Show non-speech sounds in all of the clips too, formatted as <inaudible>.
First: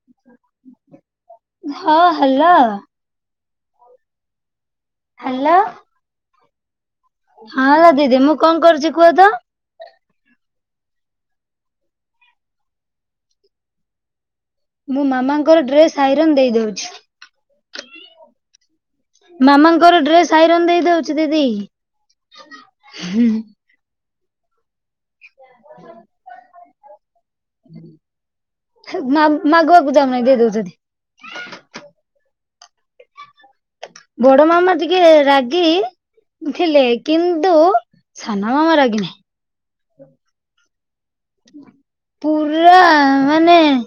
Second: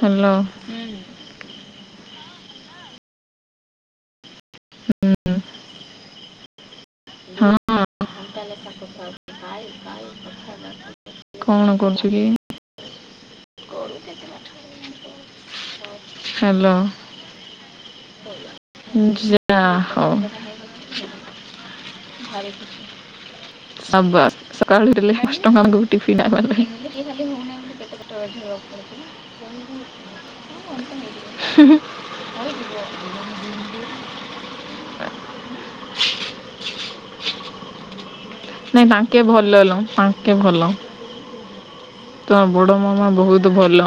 Hello. ହଁ ହେଲା। Hello. ହଁ ଦିଦି ମୁଁ କଣ କରୁଛି କୁହତ? କଣ କରୁଛୁ କି? ଗୋଳ କେଜିନଠ। <unintelligible> ମୋ ମାମାଙ୍କର ଡ୍ରେସ ଆଇରନ ଦେଇଦଉଛି। ଯା ମାମାଙ୍କର ହଉ ଡ୍ରେସ ଆଇରନ ଦେଇଦଉଛି ଦିଦି। ହୁଁ। ଆବାସ ସକାଳୁରେଲେ ନଷ୍ଟ କରକୁ ଟିଫିନା ହେ ମା ମାଗଆକୁ ଯାଉ ମାଇଁ ଦେଇ ଦଉଛନ୍ତି। ହୁ ହୁ ବଡ ମାମା ଟିକେ ରାଗି। ଥିଲେ କିନ୍ତୁ ସାନମମ ରାଗି ନୁହେଁ। ଭଲହେଲ ତାଙ ଟିକେ ଭଲ। ତ ବଡ ପୁରା ମାମା ବହୁତ ମାନେ ଭଲ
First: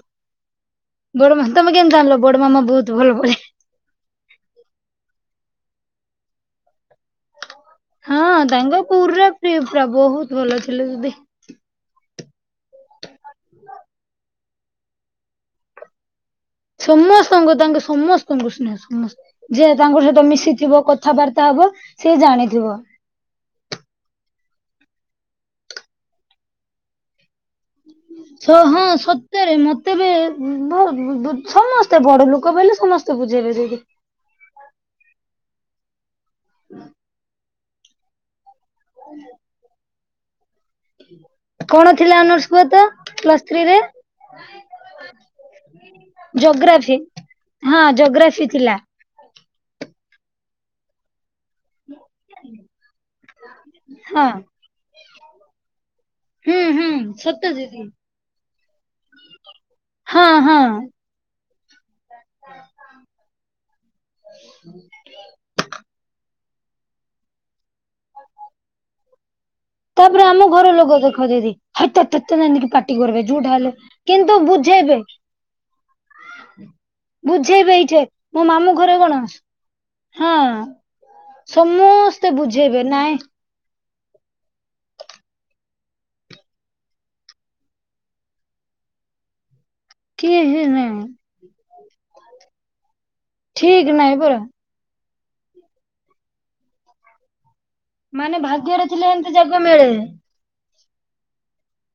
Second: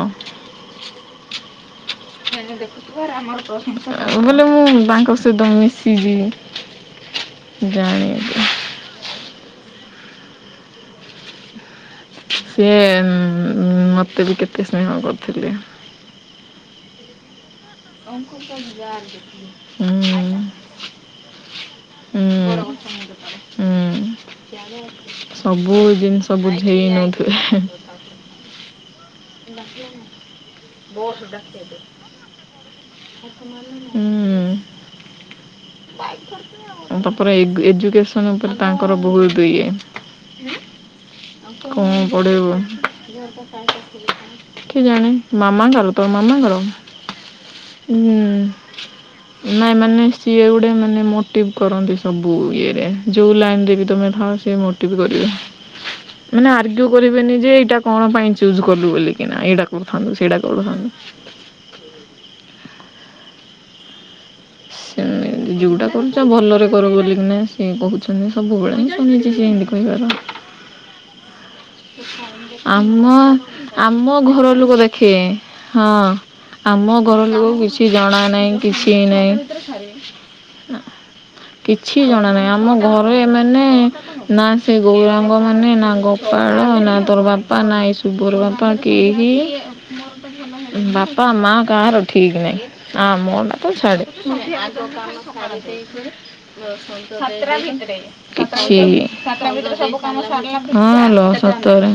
ବଡମା ତମେ କେମତି ଜାଣିଲ ବଡ ମାମା ବହୁତ ଭଲବୋଲି? ବୋଲେ ମୁଁ ତାଙ୍କ ସହିତ ମିସି ଚି ଯାଏ। ହଁ ତାଙ୍କ କୁରା ପୁରା ବହୁତ ଭଲ ଥିଲେ ଦିଦି। ସିଏ ମତେ ବି କେତେ ସ୍ନେହ କରୁଥିଲେ। ସମସ୍ତଙ୍କୁ ତାଙ୍କ ସମସ୍ତଙ୍କୁ ସ୍ନେହ ସମ ଯେ ତାଙ୍କ ସହିତ ହୁଁ ମିଶିଥିବ କ ଥାବାର୍ତ୍ତା ହବ ସିଏ ହୁଁ ଜାଣିଥିବ। ହୁଁ ସବୁ ଜିନିଷ ବୁଝେଇ ନଉଥିବେ ହେଁ ଛ ହଁ ସତରେ ମତେ ବି ଉ ବୋ ବୁ ସମସ୍ତେ ବଡ ଲୋକ ବହିଲେ ସମସ୍ତେ ବୁଝେଇବେ ଯାଇକି। ଉ ତାପରେ ଏଗୁ ଏଜୁକେସନ ଉପରେ ତାଙ୍କର ବହୁତ ଇଏ। <unintelligible> କଣ ଥିଲା ଅନର୍ସ ପଡେଇବୁ କୁହ ତ ପ୍ଲସ୍ ଥ୍ରୀରେ? କିଏ ଜାଣେ? ମାମାଙ୍କର ତୋ ମାମାଙ୍କର ଜୋଗ୍ରାଫି ହଁ ଉଁହୁଁ। ଜୋଗ୍ରାଫି ଥିଲା ନାଇଁ ମାନେ ସିଏ ଗୋଟେ ମାନେ ମୋ ମୋଟିଭ କରନ୍ତି ସବୁ ଇଏରେ ଯୋଉ ଲାଇନରେ ବି ତମେ ହଁ। ଥାଅ ସିଏ ମୋଟିଭ୍ କରିବେ। ମାନେ ହୁଁ ହୁଁ ଆର୍ଗ୍ୟୁ କରିବେନି ସତ ଯେ ଏଇଟା ଦିଦି କଣ ପାଇଁ ଚୁଜ୍ କଲୁ ବୋଲିକିନା ଏଇଟା କରୁଥାନ୍ତୁ ହଁ ସେଇଟା ହଁ। କରୁଥାନ୍ତୁ। ଏମିତି ଯୋଉଟା କରୁଚ ଭଲରେ କର ବୋଲିକିନା ସିଏ କୋହୁଛନ୍ତି ସବୁବେଳେ <unintelligible> ତାପରେ ଆମ ଘର ଲୋକ ଦେଖ ଦିଦି। ହଇତ ତତେ ଏମିତି ପାଟି ଆମ କରିବେ ଯୋଉଟା ହେଲେ। ଆମ କିନ୍ତୁ ଘର ଲୋକ ବୁଝେଇବେ ଦେଖେ ହଁ। ଆମ ଘରଲୋକ ବୁଝେଇବେ କିଛି ଏଇଠି ଜଣା ମୋ ନାଇଁ ମାମୁଁ କିଛି ଘରେ କଣ ନାଇଁ। ହଁ କିଛି ଜଣା ସମସ୍ତେ ନାଇଁ ଆମ ବୁଝେଇବେ ଘରୁ ନାଇଁ ଏମା ମାନେ ନା ସେ ଗୋରାଙ୍ଗ ମାନେ ନାଙ୍ଗ ପାଳ ନା ତୋର ବାପା ନାଇଁ ଏଇ ସୁୁଭର ବାପା କେହିି କିଏ ନାଇଁ ବାପା ମାଆ କାହାର ଠିକ ନାହିଁ ଆ ମୋ ନାଁ ତ ଠିକ ଛାଡ଼େ। ନାଇଁ ପରା ୋକାମ ମାନେ କିଛି ଭାଗ୍ୟରେ ଥିଲେ ଏମିତି ଜାଗା ମିଳେ ହଁ ଲୋ ସତରେ।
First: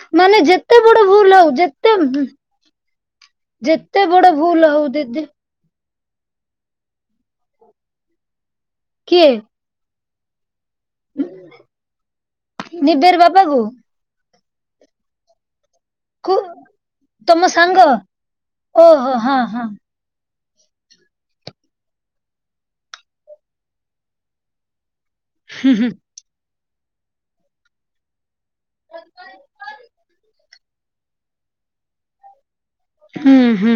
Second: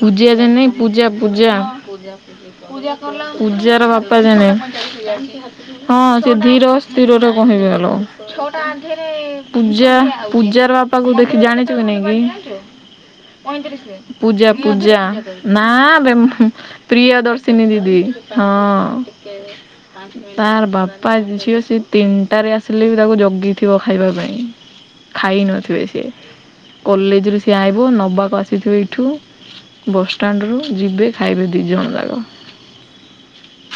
ପୂଜା ମାନେ ଦିନି ଯେତେ ବଡ ପୂଜା ଭୁଲ ହଉ ପୂଜା ଯେତେ ପୂଜାର ଯେତେ ବାପା ବଡ ଜାଣେ। ଭୁଲ ହଉ ଦିଦି ହଁ ସେ ଧୀର ସ୍ଥିରରେ କହିବେ ଆଲୋ। କିଏ? ପୂଜା ପୂଜାର ବାପାକୁ ଦେଖି ଜାଣିଚୁ କି ନାଇ କି? ନିବେର ବାପାକୁ? ପୂଜା ପୂଜା ନା ବେ କୁ ମୁଁହୁଁ ତମ ପ୍ରିୟଦର୍ଶିନୀ ସାଙ୍ଗ ଦିଦି ହଁ। ଓହୋ ହଁ ହଁ ତାର ବାପା ଝିଅ ସେ ତିନିଟାରେ ଆସିଲେ ବି ତାକୁ ଜଗିଥିବ ଖାଇବା ପାଇଁ। ଖାଇ ହୁଁ ନଥିବେ ସିଏ କଲେଜରୁ ସିଏ ଆଇବ ନବାକୁ ଆସିଥିବେ ଏଇଠୁ। ବଷ୍ଟାଣ୍ଟରୁୁ ଯିବେ ଖାଇବେ ଦିଇଜଣ ଯାକ। ହୁଁ ହୁଁ।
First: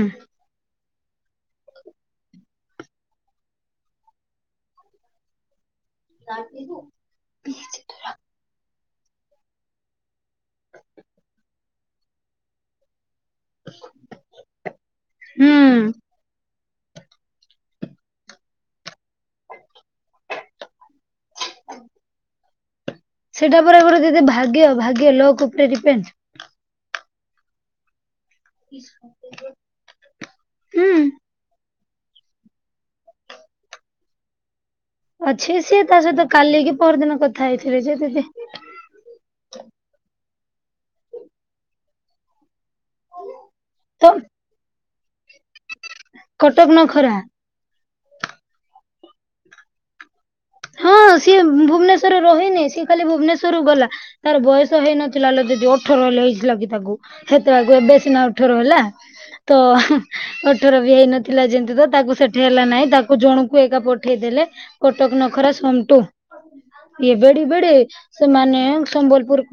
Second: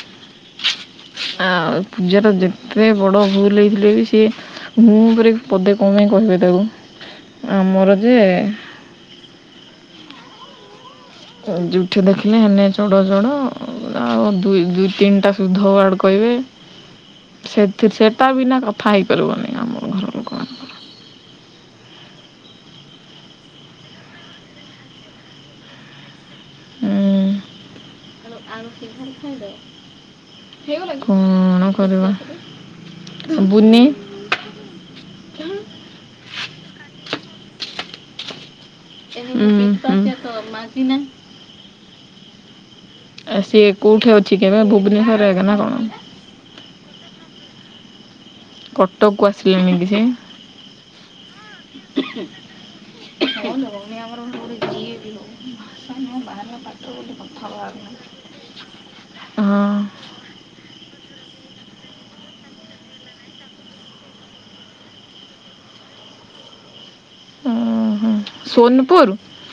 ଆଉ ପୂଜାର ଯେତେ ବଡ଼ ଭୁଲ ହେଇଥିଲେ ବି ସିଏ ମୁଁହ ଉପରେ ପଦେ କମାଇଁ କହିବେ ତାକୁ ହୁଁ ଆମର ଯେ ଯୋଉଠି ଦେଖିଲେ ହେନେ ଚଡ ଚଡ ଆଉ ଦୁଇ ଦୁଇ ତିନଟା ସୁଧ ହୁଁ ୱାର୍ଡ଼ କହିବେ। ସେଥିର୍ ସେଟା ବିନା କଥା ହେଇପାରିବୁନି ଆମର। ଆଜ୍ଞା ସେଟା ପରା ଗୋଟେ ଦିଦି ଭାଗ୍ୟ ଭାଗ୍ୟ ଲକ୍ ଉପରେ ଡିପେଣ୍ଡ୍। କଅଣ ହୁଁ କରିବା ଶୁବୁନି। ଅଛି ସିଏ ତା ସହିତ କାଲି କି ପହରଦିନ କଥା ହେଇଥିଲି ଯେ ଦିଦି। ଉଁହୁଁ। ଆ ସିଏ ତ କୋଉଠି ଅଛି କେବେ ଭୁବନେଶ୍ୱରରେ ଆଗେ ନା କଣ? କଟକ ନଖରା। କଟକକୁ ଆସିଲାଣି କି ସିଏ? ହଁ ସିଏ ଭୁବନେଶ୍ଵରରେ ରହେନି ସିଏ ଖାଲି ଭୁବନେଶ୍ଵରରୁୁ ଗଲା ତାର ବୟସ ହେଇନଥିଲା ଦିଦି ଅ ଅଠର ହେଲେ ହେଇଥିଲା କି ତାକୁ ହେତେବାକୁ ଏବେ ସିନା ଉଠର ହେଲା। ହଁ। ହୁଁ ଅଠର ବି ହେଇ ନଥିଲା ଯେମତି ତ ତାକୁ ସେଠି ହେଲା ନାହିଁ ତାକୁ ଜଣକୁ ଏକା ପଠେଇଦେଲେ। କଟକ ନଖରା ସମଟୁ। ଇଏ ବେଡି ବେଡି ଓହୋ ସେମାନେ ସୋନପୁର ସମ୍ବଲପୁର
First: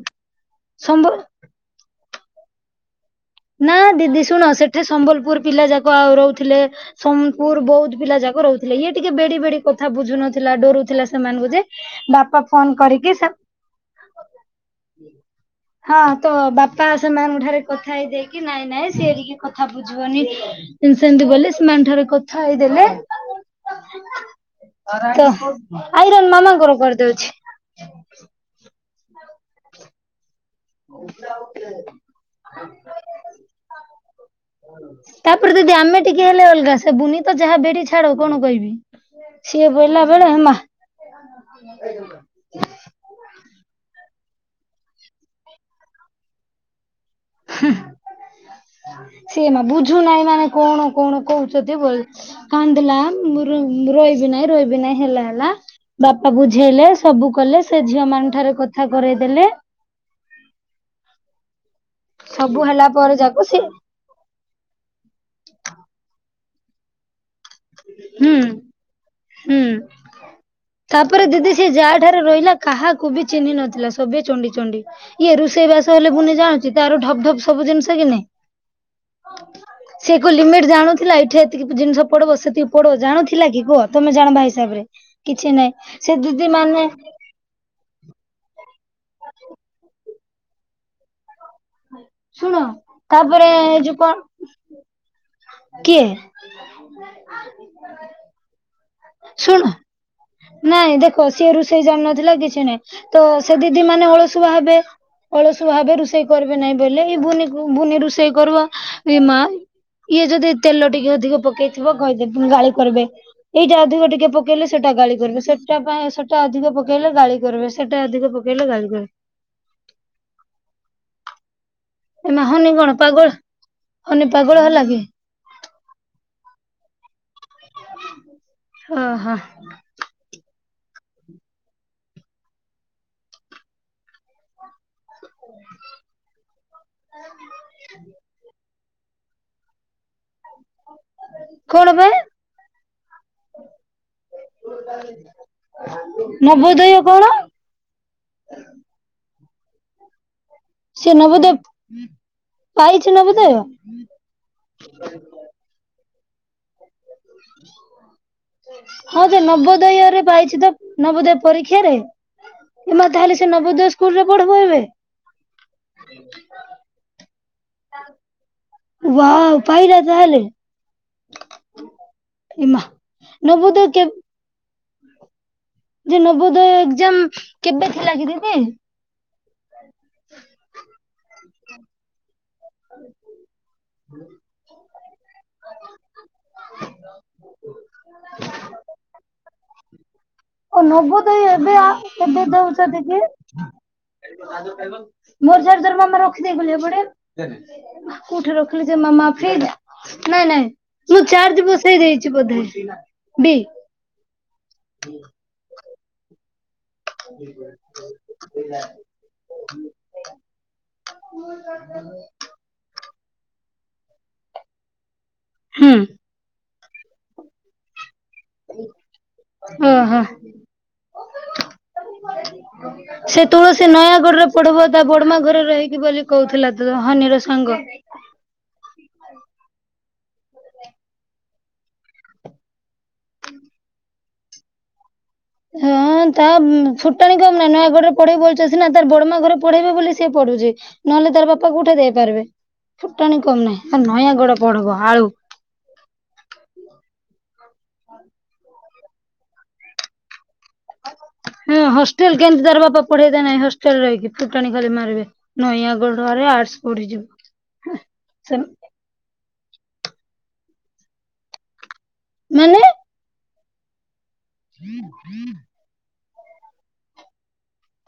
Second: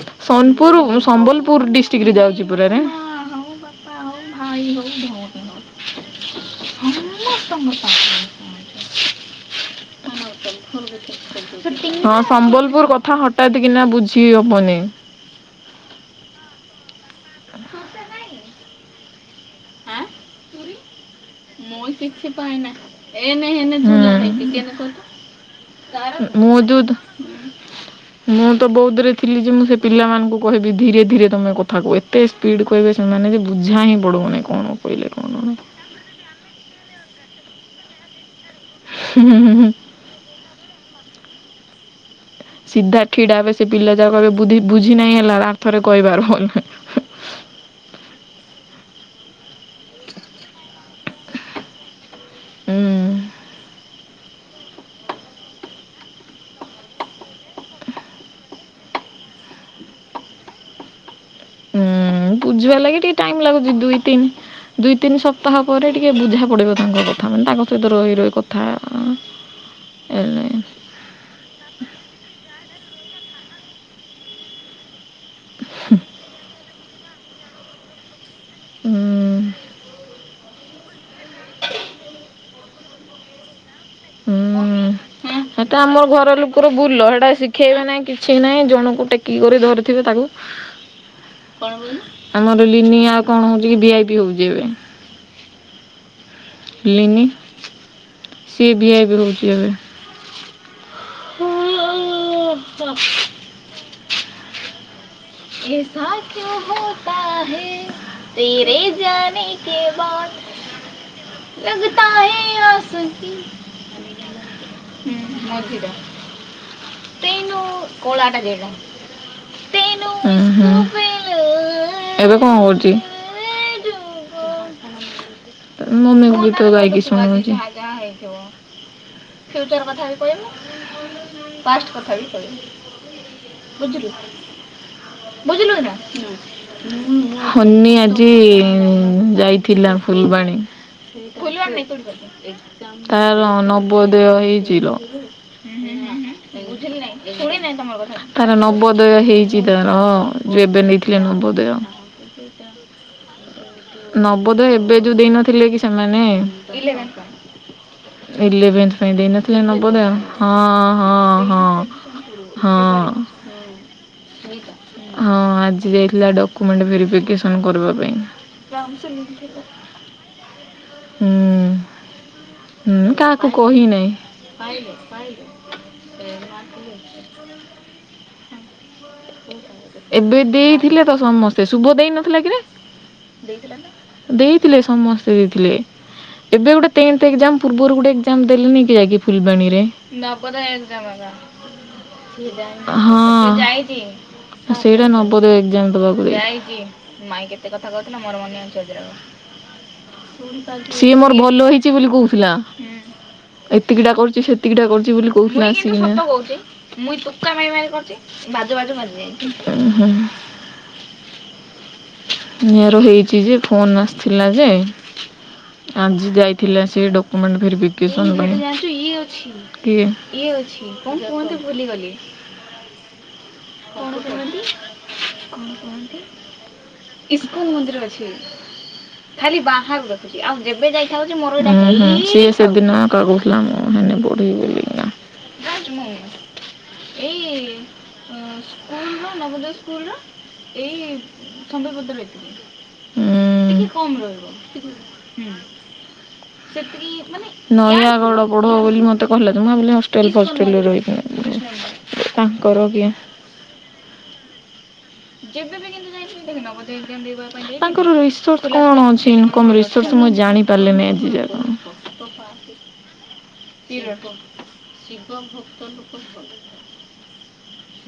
ସମ୍ବ ପୁର ଡିଷ୍ଟିକରେ ଯାଉଚି ପୁରାରେ। ନା ଦିଦି ଶୁଣ ସେଠି ସମ୍ବଲପୁର ପିଲା ଯାକ ଆଉ ରହୁଥିଲେ। ସୋନପୁର ବୌଦ୍ଧ ପିଲା ଯାକ ରହୁଥିଲେ ଇଏ ଟିକେ ବେଡି ବେଡି। କଥା ବୁଝୁ ନଥିଲା ଡରୁଥିଲା ସେମାନଙ୍କୁ ଯେ ହଁ ବାପା ଫୋନ ସମ୍ବଲପୁର କଥା କରିକି ହଠାତ୍ କିନା ବୁଝି ହବନି। ହଁ ତ ବାପା ସେମାନଙ୍କ ଠାରେ କଥା ହେଇଯାଇକି କି ନାଇଁ ନାଇଁ ସିଏ ଟିକେ କଥା ବୁଝିବନି ସେମତି ବୋଲି ସେମାନଠାରେ କଥା ହେଇଦଲେ ତ ଆଇରନ୍ ମୁଁ ମାମାଙ୍କର ଯୋଉ କରିଦେଉଚି। ମୁଁ ତ ବହୁଧ ରେ ଥିଲି ଯେ ମୁଁ ସେ ପିଲାମାନଙ୍କୁ କହିବି ଧୀରେ ଧୀରେ ତମେ କଥାକୁହ ଏତେ ସ୍ପିଡ଼୍ କହିବେ ସେମାନେ ଯେ ବୁଝା ହିଁ ପଡ଼ିବନ କଣ କହିଲେ କଣ ତାପରେ ନଇଁ। ଯଦି ଆମେ ଟିକେ ହେଲେ ଅଲଗା ସେ ବୁନି ତ ଯାହା ବେଡି ଛାଡ କଣ କହିବି। ହୁଁ ହୁଁ ହୁଁ ହୁଁ। ଏଇ ଦା ସିଧା ଠିଡା ଏବେ ସେ ପିଲା ଯା କଇବାର ଏବେ ବୁଝି ବୁଝି ନେହିଁ ହେଲା ଆଥରେ କହିବାର। ସେ ମା ବୁଝୁନାହିଁ ମାନେ କଣ କଣ କହୁଚନ୍ତି। କାନ୍ଦିଲା <unintelligible> ରଇବି ନାହିଁ ରଇବି ନାହିଁ ହେଲା। ହେଲା ବାପା ବୁଝେଇଲେ ସବୁ କଲେ ସେ ଝିଅ ମାନଙ୍କ ଠାରେ କଥା କରେଇଦେଲେ। ହୁଁ ସବୁ ବୁଝିବା ହେଲା ଲାଗି ପରେ ଟିକେ ଯାକୁ ଟାଇମ ସେ ଲାଗୁଚି ଦୁଇ ତିନ ଦୁଇ ତିନି ସପ୍ତାହ ପରେ ଟିକେ ବୁଝା ପଡିବ ତାଙ୍କ କଥା ମାନେ ତାଙ୍କ <unintelligible> ରଇ ରଇ ହୁଁ କଥା ହୁଁ। ଏଲେ ତାପରେ ଦିଦି ସେ ଯାହା ଠାରେ ରହିଲା କାହାକୁ ବି ଚିହ୍ନି ନଥିଲା ସବେ ଚଣ୍ଡି ଚଣ୍ଡି ଇଏ ରୋଷେଇ ବାସ ହେଲେ ବୁନି ଜାଣୁଚି ତାର ଢପ୍ ଢପ୍ ସବୁ ଜିନିଷ କି ହୁଁ ନଇ ସେ କ ଲିମିଟ ଜାଣୁଥିଲା ଏଇଠି ଏତିକି ଜିନିଷ ପଡିବ ସେ ପଡ ଜାଣୁଥିଲା କି କୁହ ତମେ ଜାଣ ଭାଇ ହିସାବ ହୁଁ ରେ କିଛି ନାଇଁ ସେ ଦିଦି ମାନେ ଖେଇବେ ନାହିଁ କିଛି ନାହିଁ ଜଣଙ୍କୁ ଟେକି କରି ଧରିଥିବେ ତାକୁ ଶୁଣ ଆମର ଲିନିଆଉ କଣ ତାପରେ ହଉଚି ଏ କି ଯୋଉ ଭାଆଇ ପି କଣ ହଉଚି ଏବେ କିଏ। ଲିିନି ସିଏ ଭିଆଇପି ହଉଚି ଏବେ ଶୁଣ ନାଇଁ ଦେଖ ସିଏ ରୋଷେଇ ଜାଣି ନଥିଲା କିଛି ନାହିଁ। ତ ସେ ଦିଦି ମାନେ ହଳସୁଆ ହେବେ। ଅଳସୁଆ ହେବେ ରୁଷେଇ କରିବେ ନାହିଁ ବୋଲେ ଏଇ ବୁନି ରୋଷେଇ କରିବ ଏ ମା ଇଏ ଯଦି ତେଲ ଟିକେ ଅଧିକ ପକେଇଥିବ କହିଦେ ଗାଳି କରିବେ ଏଇ ସେଇଟା ଅଧିକ ଟିକେ ପକେଇଲେ ସେଟା ଗାଳି କରିବେ ସେଟା ପାଇଁ ସେଟା ଅଧିକ ପକେଇଲେ ଗାଳି କରିବ ସେଟା ଅଧିକ ପକେଇଲେ ଗାଳି ହୁଁ ହଁ ହଁ। ଏ ମା ହଉନି କଣ ପାଗଳ ହଉନି ପାଗଳ ହେଲା କି? ତା ମମି କ ଗୀତ ଗାଇକି ଶୁଣଉଚି। ହଁ ହଁ <unintelligible> ବୁଝିଲୁ ନା। ହନି ଆଜି ଯାଇ ଥିଲା ଫୁଲବାଣୀ। କଣ ବେ ତାର ନବଦୟୋ ହେଇ ତିର ନବୋଦୟ କଣ? ତାର ନବୋଦୟ ହେଇ ଚି ତାର ଯୋଉ ଏବେ ନେଇଥିଲେ ନବୋଦୟ। ପାଇଛି ନବଦୟ। ନବଦୟୋ ଏବେ ଯୋଉ ଦେଇନଥିଲେ କି ସେମାନେ। ହ ଇଲେଭେନ୍ଥ ପାଇଁ ହଁ ଯେ ଦେଇନଥିଲେ ନବୋଦୟ ନବୋଦୟରେ ହଁ ପାଇଛି ତ ହଁ ନବୋଦୟ ହଁ ପରୀକ୍ଷାରେ। ହଁ ହଁ ଏ ମା ତାହେଲେ ସେ ନବୋଦୟ ସ୍କୁଲ ରେ ପଢ଼ବ ଏବେ। ହଁ ଆଜି ଯାଇଥିଲା ଡକୁୁମେଣ୍ଟ ଭେରିଫିକେସନ କରିବା ପାଇଁ। ୱାଓ ହୁଁ। ପାଇଲା ତାହେଲେ ହୁଁ କାହାକୁ ଏମା। ନବୋଦୟ କେ କହି ନାହିଁ। ଯେ ନବୋଦୟ ଏକ୍ଜାମ କେବେ ଥିଲା କି ଦିଦି। ଏବେ ଦେଇଥିଲେ ତ ସମସ୍ ସ୍ତେ ଶୁଭ ଦେଇ ନଥିଲା କିରେ ଦେଇଥିଲେ ସମସ୍ତେ ଦେଇଥିଲେ। ଏବେ ଗୋଟେ ଟେନ୍ଥ ଏକ୍ଜାମ୍ ପୂର୍ବରୁ ଗୋଟେ ଏକ୍ଜାମ ଦେଲେନି କି ଯାଇକି ଫୁଲବାଣୀରେ। <inaudible> ଓ ନବୋଦୟ ଏବେ ଆ ଏବେ ଦଉଛନ୍ତି କି? ହଁ। ତ ସେଇଟା ନବଦୟୋ ମୋର ଏଗଜାମ୍ ଚାର୍ଜର ମାମା ଦବାକୁ ରଖିଦେଇ ଗଲେ ପଡ଼ିବ। ଏପଟେ ସେଇଟା ନାଇଁ ନାଇଁ ମୁଁ ଭଲ ଚାର୍ଜ ହେଇଛି ବସେଇ ଦେଇଛି ବଧେ ବି ତିକିଟା କରୁଛି ସେତିକିଟା କରୁଚି ବୋଲି କହୁଥିଲା ଆସିକି ମୁଇଁ ତୁକା ମାରି ମାରି କରିଛି ବାଜୁ ବାଜୁ ବାଜୁ ହୁଁ ହୁଁ। ନିଆର ହେଇଛି ଯେ ଫୋନ୍ ଆସିଥିଲା ଯେ ହୁଁ। ଆଜି ଯାଇଥିଲା ସେ ଡକ୍ <inaudible> ଓହୋ <unintelligible> ହଁ ସେ ତୁଳସୀ ନୟାଗଡରେ ପଢିବ ତା ବଡମା ଘରେ ରହିକି ବୋଲି କହୁଥିଲା ତ ହନୀର ସାଙ୍ଗ। ଛି <unintelligible> <unintelligible> ହଁ ତା ବୁ ଫୁଟାଣି କାଢ଼ ନା ନୟାଗଡରେ ପଢେଇ ଭଲ ସେ ସିନା ତାର ବଡମା ଘରେ ପଢେଇବେ ବୋଲି ସେ ପଢୁଛି ନହେଲେ ତାର ବାପା କୋଉଠେ ଦେଇପାରିବେ। ଫୁଟାଣି କମ ଟିକେ ଉଁ, ନାହିଁ ହ ନୟାଗଡ ପଢ଼ବ ଆଳୁ। ନୟାଗଡ ପଢବ ବୋଲି ମତେ ତ ମୁଁ ଭାବିଲ ହଷ୍ଟେଲ ଫଷ୍ଟେଲରେ ରହିକିନା। ହଁ ପଢ଼ିବ। ହଷ୍ଟେଲ କେମିତି ତାର ତାଙ୍କର ବାପା କିଏ ପଢେଇଲେ ନାହିଁ ହଷ୍ଟେଲ ରହିକି ଫୁଟାଣି ଖାଲି ମାରିବେ। ନୟାଗଡରେ ଆର୍ଟସ ପଢିଯିବ ତାଙ୍କର ସେ ରିସର୍ଷ କଣ ଅଛି। କଣ ରିସର୍ଚ୍ଚ ମୁଁ ଜାଣିପାରିଲିନି ଆଜି ଯାକ। ମାନେ <unintelligible>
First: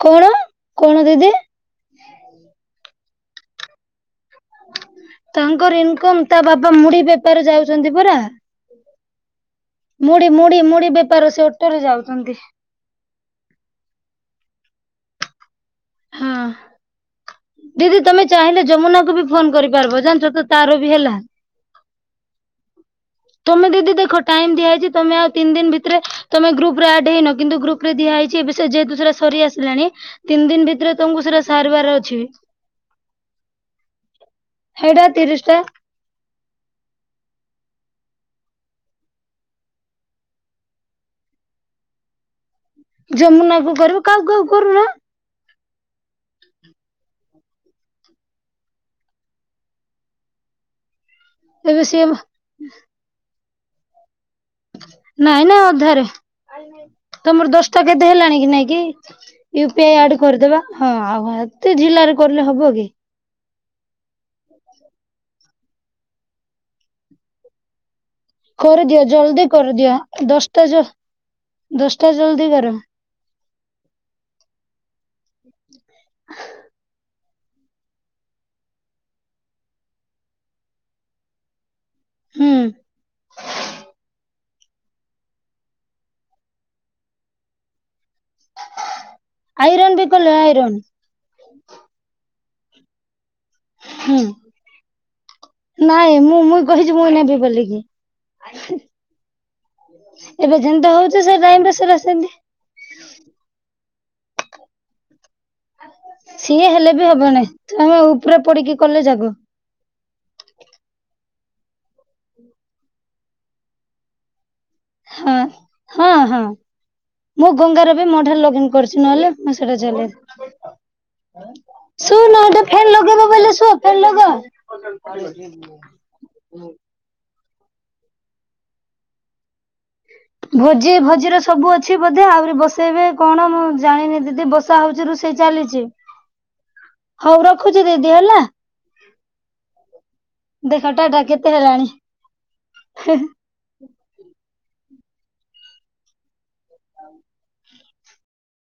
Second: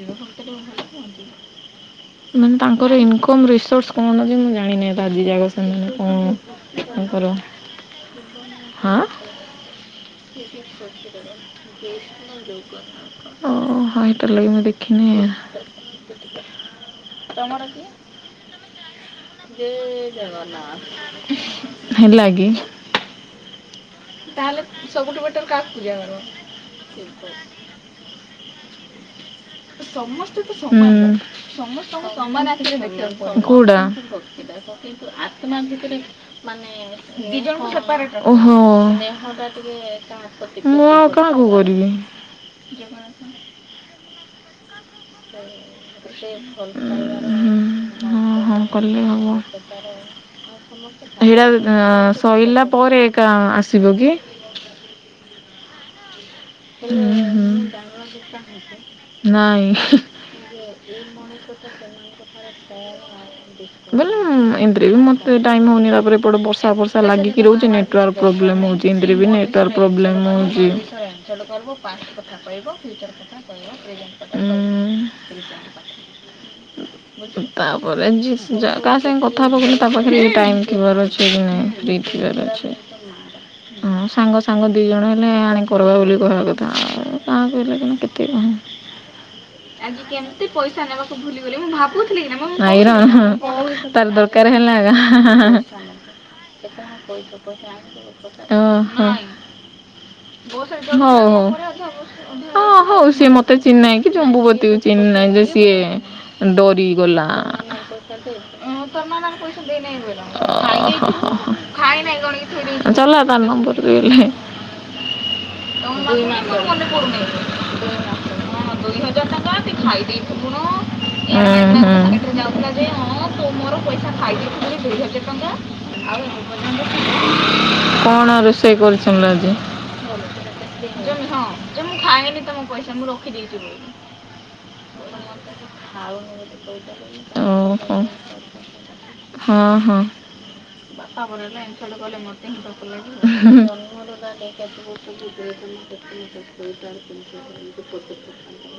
କଣ କଣ ଦିଦି ମାନେ ତାଙ୍କର ଇନକମ୍ ରିସୋର୍ସ କଣ ଯେମି ଜାଣିନେ ତ ଆଜି ଯାକ ତାଙ୍କର ସେମାନେ କଣ ଇନକମ ତା ବାପା ମୁଢି ତାଙ୍କର ବେପାର ଯାଉଛନ୍ତି ପରା ହଁ। ମୁଢି ମୁଢି ମୁଢି ବେପାର ସେ ଓଟୋରେ ଯାଉଚନ୍ତି। ଓ ହଉ ତାଲେ ମୁଁ ଦେଖିନି। ହଁ ଦିଦି ତମେ ଚାହିଁଲେ ଯମୁନା କୁ ବି ଫୋନ କରିପାରିବ ଜାଣିଛ ତ ତାର ବି ହେଲା। ହେଲାଗି। ତମେ ଦିଦି ଦେଖ ଟାଇମ୍ ଦିଆହେଇଚି ତମେ ଆଉ ତିନି ଦିନ ଭିତରେ ତମେ ଗ୍ରୁପରେ ଆଡ ହେଇନ କିନ୍ତୁ ଗ୍ରୁପ୍ ରେ ଦିଆହେଇଚି ଏବେ ସେ ଯେହେତୁ ସେରା ସେଟା ସାରିବାର ଅଛି କୋଉଟା <inaudible> <unintelligible> ହେଇଟା ତିରିଶ ଆସୁ ଟା ନାହାଁନ୍ତି କେବେ। ଓ ହୋ। ମୁଁ ଆଉ କାହାକୁ କରିବି। ଯମୁନା କୁ କରିବ କାକୁ କାକୁ କରୁନ। ଉ ହୁଁ। ହଁ ହଁ କଲେ ହବ। ଢେରା ଏବେ ସିଏ ଏଁ ସରିଲା ପରେ ଆକା ଆସିବ କି? ନାଇଁ ନା ଅଧାରେ। ତମର ଦଶଟା କେତେ ହେଲାଣି କି ନାଇଁ କି ନାଇଁ ୟୁ ପି ଆଇ ଆଡ କରିଦବା ହଁ ଆଉ ଭା ତେ ଜିଲ୍ଲାରେ କଲେ ହବ କି? ବୋଲେ ଏମିତିରେ ବି ମତେ ଟାଇମ ହଉନି ତାପରେ ଏପଟେ ବର୍ଷା ଫର୍ଷା ଲାଗିକି ରହୁଛି ନା। ନେଟୱାର୍କ ପ୍ରୋବ୍ଲେମ୍ ହେଉଚି କରିଦିଅ ଏମିତିରେ ବି ଜଲଦି ନେଟୱାର୍କ କରିଦିଅ ପ୍ରୋବ୍ଲେମ୍ ଦଶଟା ହେଉଚି। ଜ କହିବ ବାହାର ଦଶଟା କଥା ଜଲଦି କର କହିବ, ଭିତର କଥା କହିବ <unintelligible> <inaudible> ତାପରେ ଜି ଯା କାହା ସାଙ୍ଗେ କଥା ହେବାକୁ ହେଲେ ତା ପାଖରେ ଟାଇମ ଥିବାର ଅଛି କି ନାଇଁ? ଫ୍ରି ଥିବାର ହୁଁ ଅଛି, ହଁ ସାଙ୍ଗ ସାଙ୍ଗ ଦୁଇ ଜଣ ହେଲେ ଆଣି କରବା ବୋଲି କହ କ କାହା କହିଲ କେ କହା ନ ଆଇରନ୍ ବି କଲେ ଆଇରନ୍ <unintelligible> ଥିଲ ନାଇ ର ତାର ହୁଁ ଦରକାର ହେଲା ଆ <unintelligible> ନାଇଁ ମୁଁ ମୁଁ କହିଛି ମୁଁ ନେବି ବୋଲିକି ଓ ହୋ। ଏବେ ଯେମିତି ହଉଛି ସେ ଟାଇମରେ ସେଇଟା ସେମିତି ହଁ ହଉ ହଁ ସିଏ ମତେ ଚିହିଁ ନାହିଁ କି ଜମ୍ବବତୀ ଚିହିଁ ନାହିଁ ଯେ ସିଏ ସିଏ ହେଲେ ବି ଡରିଗଲା। ହବନି ତମେ ଉପରେ ପଡିକି କଲେ ଯାବ <unintelligible> ହଁ ଅଁ ହଁ ହଁ ମୁଁ ଗଙ୍ଗ ରବ ମୋ ଠାରେ ଲଗଇନ କରିଛି ନହେଲେ ମୁଁ ସେଟା ଚାଲି ହୁଁ, ହୁଁ। ଶୁ ନ ଫେନ୍ ଲଗେଇବା ବୋଇଲେ ଶୁ ଫେ ଲଗ <unintelligible> କଣ ରୋଷେଇ କରୁଥିଲ ଆଜି? <unintelligible> ଭୋଜି ଭୋଜିର ସବୁ ଅଛି ବୋଧେ, ଆହୁରି ବସେଇବେ କଣ ମୁଁ ଜାଣିନି ଦିଦି ବସା ହଉଛି ରୋଷଇ ଚାଲିଚି। ଓହୋ, ଦିଦି ହେଲା ହଁ ଦେଖ ଟାଟା ହଁ। କେତେ ହେଲାଣି <unintelligible> ଚାଷ କରଛନ୍ତି <unintelligible>